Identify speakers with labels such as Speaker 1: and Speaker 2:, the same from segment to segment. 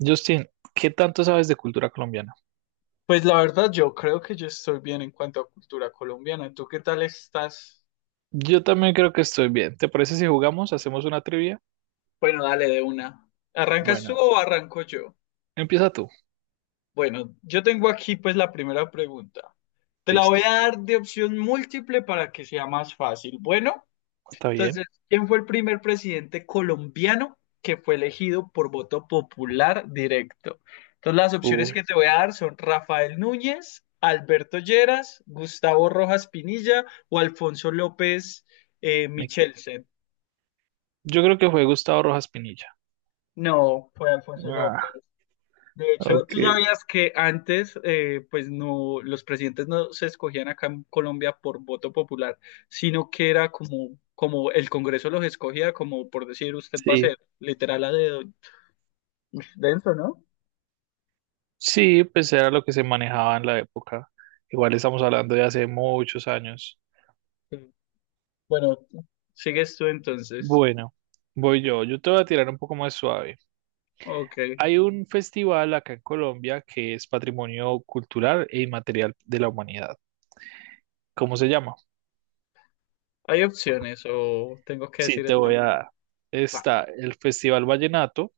Speaker 1: Justin, ¿qué tanto sabes de cultura colombiana?
Speaker 2: Pues la verdad, yo creo que yo estoy bien en cuanto a cultura colombiana. ¿Tú qué tal estás?
Speaker 1: Yo también creo que estoy bien. ¿Te parece si jugamos? ¿Hacemos una trivia?
Speaker 2: Bueno, dale de una. ¿Arrancas tú
Speaker 1: Bueno,
Speaker 2: o arranco yo?
Speaker 1: empieza tú.
Speaker 2: Bueno, yo tengo aquí pues la primera pregunta. Te la
Speaker 1: Listo.
Speaker 2: voy a dar de opción múltiple para que sea más fácil. Bueno,
Speaker 1: ¿Está bien?
Speaker 2: entonces, ¿quién fue el primer presidente colombiano que fue elegido por voto popular directo? Entonces, las opciones
Speaker 1: Uy,
Speaker 2: que te voy a dar son Rafael Núñez, Alberto Lleras, Gustavo Rojas Pinilla o Alfonso López
Speaker 1: me quedo.
Speaker 2: Michelsen.
Speaker 1: Yo creo que fue Gustavo Rojas Pinilla.
Speaker 2: No, fue Alfonso
Speaker 1: Ah,
Speaker 2: López. De hecho,
Speaker 1: ok.
Speaker 2: tú sabías que antes, pues no, los presidentes no se escogían acá en Colombia por voto popular, sino que era como el Congreso los escogía, como por decir, usted va a
Speaker 1: Sí.
Speaker 2: ser literal a dedo denso, ¿no?
Speaker 1: Sí, pues era lo que se manejaba en la época. Igual estamos hablando de hace muchos años.
Speaker 2: Sí. Bueno, sigues tú entonces.
Speaker 1: Bueno, voy yo. Yo te voy a tirar un poco más suave.
Speaker 2: Ok.
Speaker 1: Hay un festival acá en Colombia que es Patrimonio Cultural e Inmaterial de la Humanidad. ¿Cómo se llama?
Speaker 2: ¿Hay opciones o tengo que
Speaker 1: Sí,
Speaker 2: decir
Speaker 1: te
Speaker 2: el
Speaker 1: voy a
Speaker 2: nombre?
Speaker 1: dar. Está
Speaker 2: Vale.
Speaker 1: el Festival Vallenato,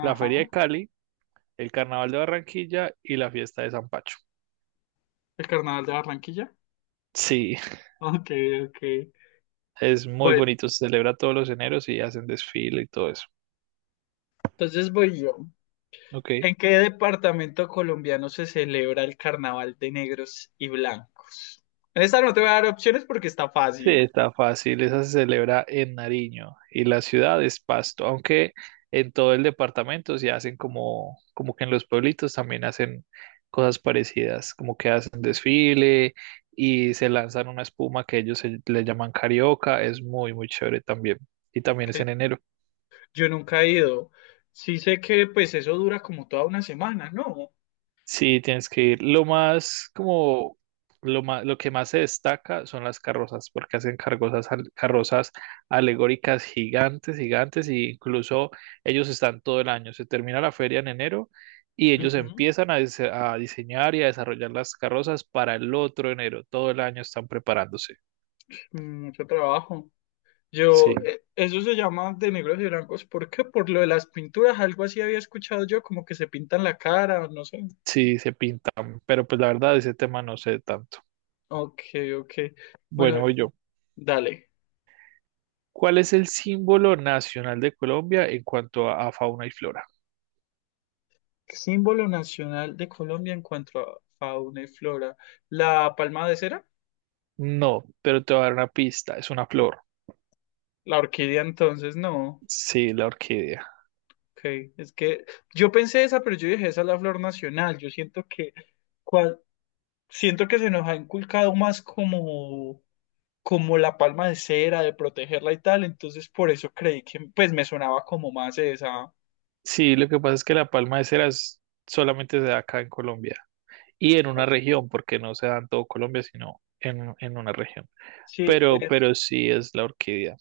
Speaker 1: la Feria de Cali, el Carnaval de Barranquilla y la Fiesta de San Pacho.
Speaker 2: ¿El Carnaval de Barranquilla?
Speaker 1: Sí,
Speaker 2: Ok, ok.
Speaker 1: es muy
Speaker 2: Bueno,
Speaker 1: bonito. Se celebra todos los eneros y hacen desfile y todo eso.
Speaker 2: entonces voy yo.
Speaker 1: Ok.
Speaker 2: ¿En qué departamento colombiano se celebra el Carnaval de Negros y Blancos? En esta no te voy a dar opciones porque está
Speaker 1: Sí,
Speaker 2: fácil.
Speaker 1: está fácil. Esa se celebra en Nariño y la ciudad es Pasto, aunque en todo el departamento se hacen como que en los pueblitos también hacen cosas parecidas, como que hacen desfile y se lanzan una espuma que le llaman carioca. Es muy, muy chévere también. Y también es
Speaker 2: Que
Speaker 1: en enero.
Speaker 2: yo nunca he ido. Sí sé que pues eso dura como toda una semana, ¿no?
Speaker 1: Sí, tienes que ir. Lo más, como, lo que más se destaca son las carrozas, porque hacen carrozas, carrozas alegóricas gigantes, gigantes, y incluso ellos están todo el año. Se termina la feria en enero y ellos
Speaker 2: Ujú,
Speaker 1: empiezan a diseñar y a desarrollar las carrozas para el otro enero. Todo el año están preparándose.
Speaker 2: mucho trabajo.
Speaker 1: Sí,
Speaker 2: Yo, eso se llama de negros y blancos. ¿Por qué? Por lo de las pinturas, algo así había escuchado yo, como que se pintan la cara, no sé.
Speaker 1: sí, se pintan, pero pues la verdad ese tema no sé tanto.
Speaker 2: Ok, ok. Bueno,
Speaker 1: Bueno, voy yo.
Speaker 2: dale.
Speaker 1: ¿Cuál es el símbolo nacional de Colombia en cuanto a fauna y flora?
Speaker 2: Símbolo nacional de Colombia en cuanto a fauna y flora. ¿La palma de cera?
Speaker 1: No, pero te voy a dar una pista, es una flor.
Speaker 2: La orquídea entonces, no.
Speaker 1: Sí, la orquídea.
Speaker 2: Ok, es que yo pensé esa, pero yo dije, esa es la flor nacional. Yo siento que, cual- siento que se nos ha inculcado más como, como la palma de cera, de protegerla y tal. Entonces por eso creí que pues me sonaba como más esa.
Speaker 1: Sí, lo que pasa es que la palma de cera es- solamente se da acá en Colombia y en una
Speaker 2: Ok,
Speaker 1: región, porque no se da en todo Colombia, sino en una región.
Speaker 2: sí, es,
Speaker 1: Pero sí es la orquídea.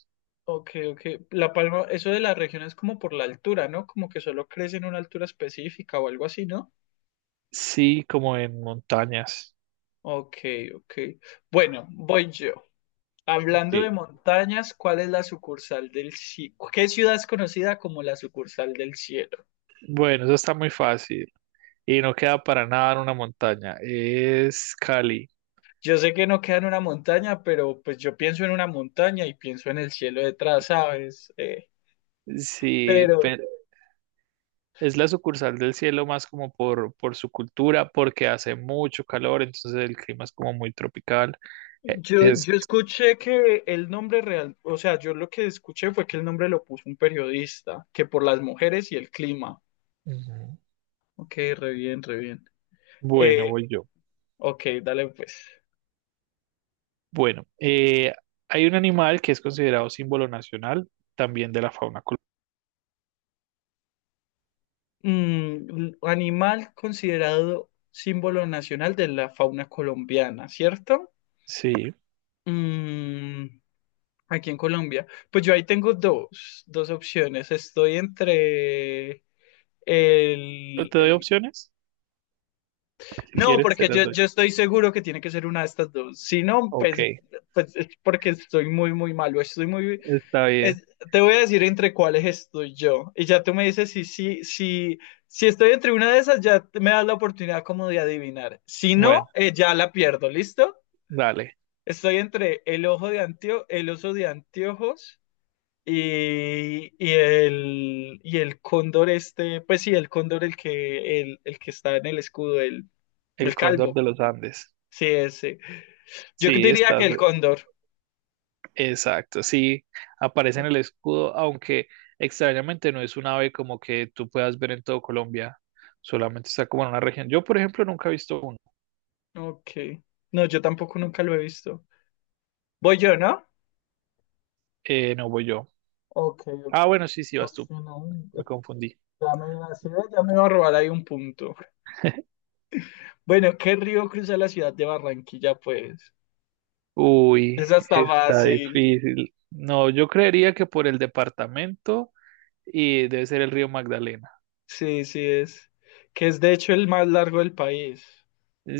Speaker 2: ok, ok. La palma, eso de la región es como por la altura, ¿no? Como que solo crece en una altura específica o algo así, ¿no?
Speaker 1: Sí, como en montañas.
Speaker 2: Ok, ok. Bueno, voy yo. Hablando de
Speaker 1: Sí.
Speaker 2: montañas, ¿cuál es la sucursal del cielo? ¿Qué ciudad es conocida como la sucursal del cielo?
Speaker 1: Bueno, eso está muy fácil y no queda para nada en una montaña. Es Cali.
Speaker 2: Yo sé que no queda en una montaña, pero pues yo pienso en una montaña y pienso en el cielo detrás, ¿sabes?
Speaker 1: Sí,
Speaker 2: Pero
Speaker 1: pero. Es la sucursal del cielo más como por su cultura, porque hace mucho calor, entonces el clima es como muy tropical.
Speaker 2: yo,
Speaker 1: Es,
Speaker 2: yo escuché que el nombre real, o sea, yo lo que escuché fue que el nombre lo puso un periodista, que por las mujeres y el clima.
Speaker 1: ujú.
Speaker 2: Ok, re bien, re bien.
Speaker 1: Bueno,
Speaker 2: Eh,
Speaker 1: voy yo.
Speaker 2: ok, dale pues.
Speaker 1: Bueno, hay un animal que es considerado símbolo nacional también de la fauna colombiana.
Speaker 2: Mm, un animal considerado símbolo nacional de la fauna colombiana, ¿cierto?
Speaker 1: Sí,
Speaker 2: Mm, aquí en Colombia. Pues yo ahí tengo dos, dos opciones. Estoy entre el,
Speaker 1: te doy
Speaker 2: el-
Speaker 1: opciones. Si
Speaker 2: No,
Speaker 1: quieres, te
Speaker 2: porque
Speaker 1: las
Speaker 2: yo,
Speaker 1: doy.
Speaker 2: yo estoy seguro que tiene que ser una de estas dos. Si no, pues,
Speaker 1: Ok,
Speaker 2: pues es porque estoy muy, muy malo. Estoy muy,
Speaker 1: está bien.
Speaker 2: Es- te voy a decir entre cuáles estoy yo. Y ya tú me dices si estoy entre una de esas, ya me das la oportunidad como de adivinar. Si no,
Speaker 1: Bueno,
Speaker 2: ya la pierdo, ¿listo?
Speaker 1: dale.
Speaker 2: Estoy entre el ojo de Antio, el oso de anteojos y el cóndor este, pues sí, el cóndor el que está en el escudo,
Speaker 1: El
Speaker 2: el
Speaker 1: cóndor
Speaker 2: calvo.
Speaker 1: de los Andes.
Speaker 2: Sí, ese. Yo
Speaker 1: Sí,
Speaker 2: diría que
Speaker 1: estás,
Speaker 2: el cóndor.
Speaker 1: exacto, sí, aparece en el escudo, aunque extrañamente no es un ave como que tú puedas ver en todo Colombia, solamente está como en una región. Yo, por ejemplo, nunca he visto uno.
Speaker 2: Ok. No, yo tampoco nunca lo he visto. Voy yo, ¿no?
Speaker 1: No voy yo.
Speaker 2: Ok, ok.
Speaker 1: Ah, bueno, sí,
Speaker 2: No
Speaker 1: vas tú.
Speaker 2: sé, no.
Speaker 1: Me confundí.
Speaker 2: Ya me iba a decir, ya me iba a robar ahí un punto". Bueno, ¿qué río cruza la ciudad de Barranquilla, pues?
Speaker 1: Uy,
Speaker 2: Esa está
Speaker 1: está
Speaker 2: fácil.
Speaker 1: difícil. No, yo creería que por el departamento y debe ser el río Magdalena.
Speaker 2: Sí, sí es. Que es de hecho el más largo del país.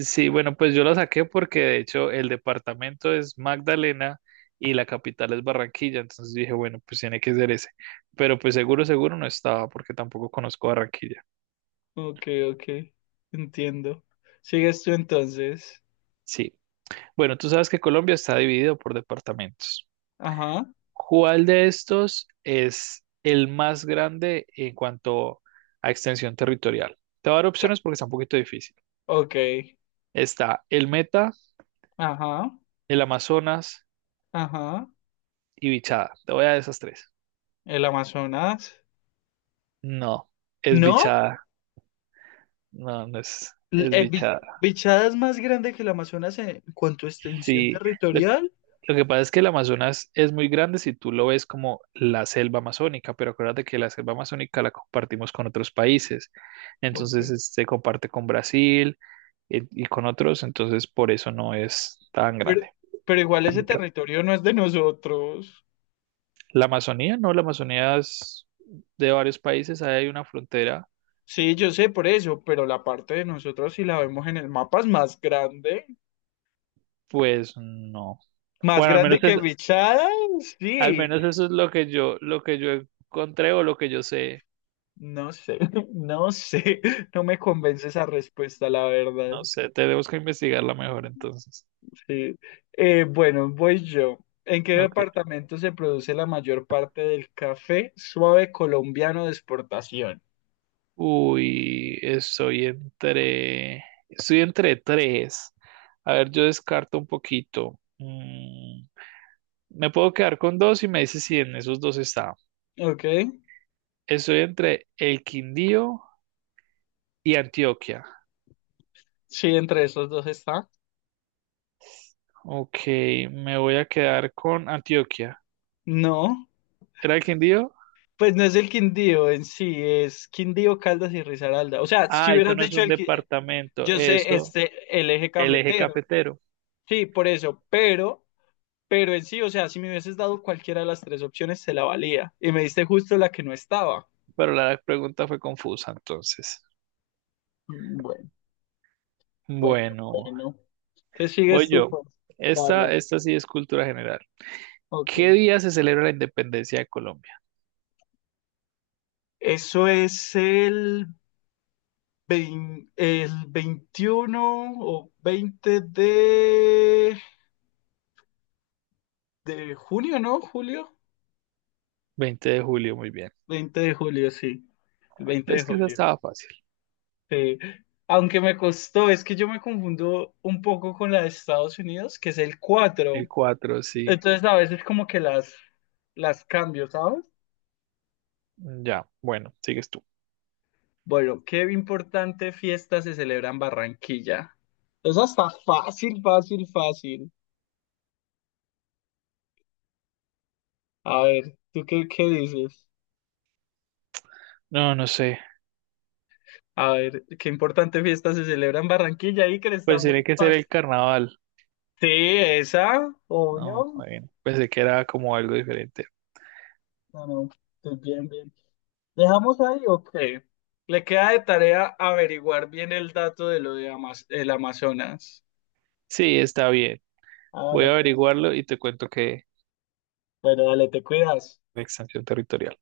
Speaker 1: Sí, bueno, pues yo la saqué porque de hecho el departamento es Magdalena y la capital es Barranquilla, entonces dije, bueno, pues tiene que ser ese. Pero pues seguro, seguro no estaba porque tampoco conozco Barranquilla.
Speaker 2: Ok, ok. Entiendo. Sigues tú entonces.
Speaker 1: Sí. Bueno, tú sabes que Colombia está dividido por departamentos.
Speaker 2: Ajá.
Speaker 1: ¿Cuál de estos es el más grande en cuanto a extensión territorial? Te voy a dar
Speaker 2: La-
Speaker 1: opciones porque está un poquito difícil.
Speaker 2: ok.
Speaker 1: Está el Meta,
Speaker 2: Ajá.
Speaker 1: el Amazonas
Speaker 2: Ajá.
Speaker 1: y Bichada. Te voy a dar esas tres.
Speaker 2: El Amazonas.
Speaker 1: No, es
Speaker 2: ¿No?
Speaker 1: Bichada. No, no es, es
Speaker 2: ¿El
Speaker 1: bichada.
Speaker 2: Bichada es más grande que el Amazonas en cuanto a extensión
Speaker 1: Sí, lo,
Speaker 2: territorial?
Speaker 1: lo que pasa es que el Amazonas es muy grande si tú lo ves como la selva amazónica, pero acuérdate que la selva amazónica la compartimos con otros países.
Speaker 2: Ok.
Speaker 1: Se comparte con Brasil y con otros, entonces por eso no es tan
Speaker 2: Pero,
Speaker 1: grande.
Speaker 2: pero igual ese territorio no es de nosotros.
Speaker 1: La Amazonía, no, la Amazonía es de varios países, ahí hay una frontera,
Speaker 2: Sí, yo sé por eso, pero la parte de nosotros, si la vemos en el mapa, es más grande.
Speaker 1: pues no.
Speaker 2: Más
Speaker 1: Bueno, al
Speaker 2: grande
Speaker 1: menos es,
Speaker 2: que Bichada,
Speaker 1: al
Speaker 2: sí.
Speaker 1: menos eso es lo que yo encontré o lo que yo sé.
Speaker 2: No sé, no sé. No me convence esa respuesta, la verdad.
Speaker 1: No sé, tenemos que investigarla mejor entonces.
Speaker 2: Sí. Bueno, voy yo. ¿En qué
Speaker 1: Ok.
Speaker 2: departamento se produce la mayor parte del café suave colombiano de exportación?
Speaker 1: Uy, estoy entre. Estoy entre tres. A ver, yo descarto un poquito. Mm, me puedo quedar con dos y me dice si en esos dos está.
Speaker 2: Ok.
Speaker 1: Estoy entre el Quindío y Antioquia.
Speaker 2: Sí, entre esos dos está.
Speaker 1: Ok, me voy a quedar con Antioquia.
Speaker 2: No.
Speaker 1: ¿Era el Quindío?
Speaker 2: Pues no es el Quindío en sí, es Quindío, Caldas y Risaralda. O sea, si
Speaker 1: Ah, eso
Speaker 2: hubieras
Speaker 1: no es
Speaker 2: dicho
Speaker 1: un
Speaker 2: el que
Speaker 1: departamento,
Speaker 2: yo sé
Speaker 1: eso,
Speaker 2: este el eje
Speaker 1: el eje
Speaker 2: cafetero.
Speaker 1: cafetero.
Speaker 2: Sí, por eso, pero en sí, o sea, si me hubieses dado cualquiera de las tres opciones se la valía y me diste justo la que no estaba.
Speaker 1: Pero la pregunta fue confusa entonces.
Speaker 2: Mm, bueno, bueno,
Speaker 1: Bueno.
Speaker 2: bueno. Entonces
Speaker 1: Voy
Speaker 2: sigues tú,
Speaker 1: yo.
Speaker 2: pues.
Speaker 1: Esta,
Speaker 2: Dale,
Speaker 1: esta sí es cultura general.
Speaker 2: ok.
Speaker 1: ¿Qué día se celebra la independencia de Colombia?
Speaker 2: Eso es el el 21 o 20 de junio, ¿no? Julio.
Speaker 1: ¿20 de julio? Muy bien.
Speaker 2: 20 de julio, sí. El 20 de
Speaker 1: Es que esa
Speaker 2: julio.
Speaker 1: estaba fácil.
Speaker 2: Sí. Aunque me costó, es que yo me confundo un poco con la de Estados Unidos, que es el
Speaker 1: El
Speaker 2: 4.
Speaker 1: 4 sí.
Speaker 2: Entonces a veces como que las cambio, ¿sabes?
Speaker 1: Ya, bueno, sigues tú.
Speaker 2: Bueno, ¿qué importante fiesta se celebra en Barranquilla? Esa está fácil, fácil, fácil. A ver, ¿tú qué dices?
Speaker 1: No, no sé.
Speaker 2: A ver, ¿qué importante fiesta se celebra en Barranquilla? Y que está
Speaker 1: Pues tiene
Speaker 2: muy
Speaker 1: que ser el
Speaker 2: fácil.
Speaker 1: carnaval.
Speaker 2: Sí, esa,
Speaker 1: No,
Speaker 2: obvio.
Speaker 1: bueno, pensé que era como algo diferente.
Speaker 2: No, no, estoy bien, bien. ¿Dejamos ahí o qué? Le queda de tarea averiguar bien el dato de lo de el Amazonas.
Speaker 1: Sí, está bien.
Speaker 2: Ah,
Speaker 1: Voy
Speaker 2: vale,
Speaker 1: a
Speaker 2: pues.
Speaker 1: averiguarlo y te cuento que
Speaker 2: Bueno, dale, te cuidas.
Speaker 1: la extensión territorial.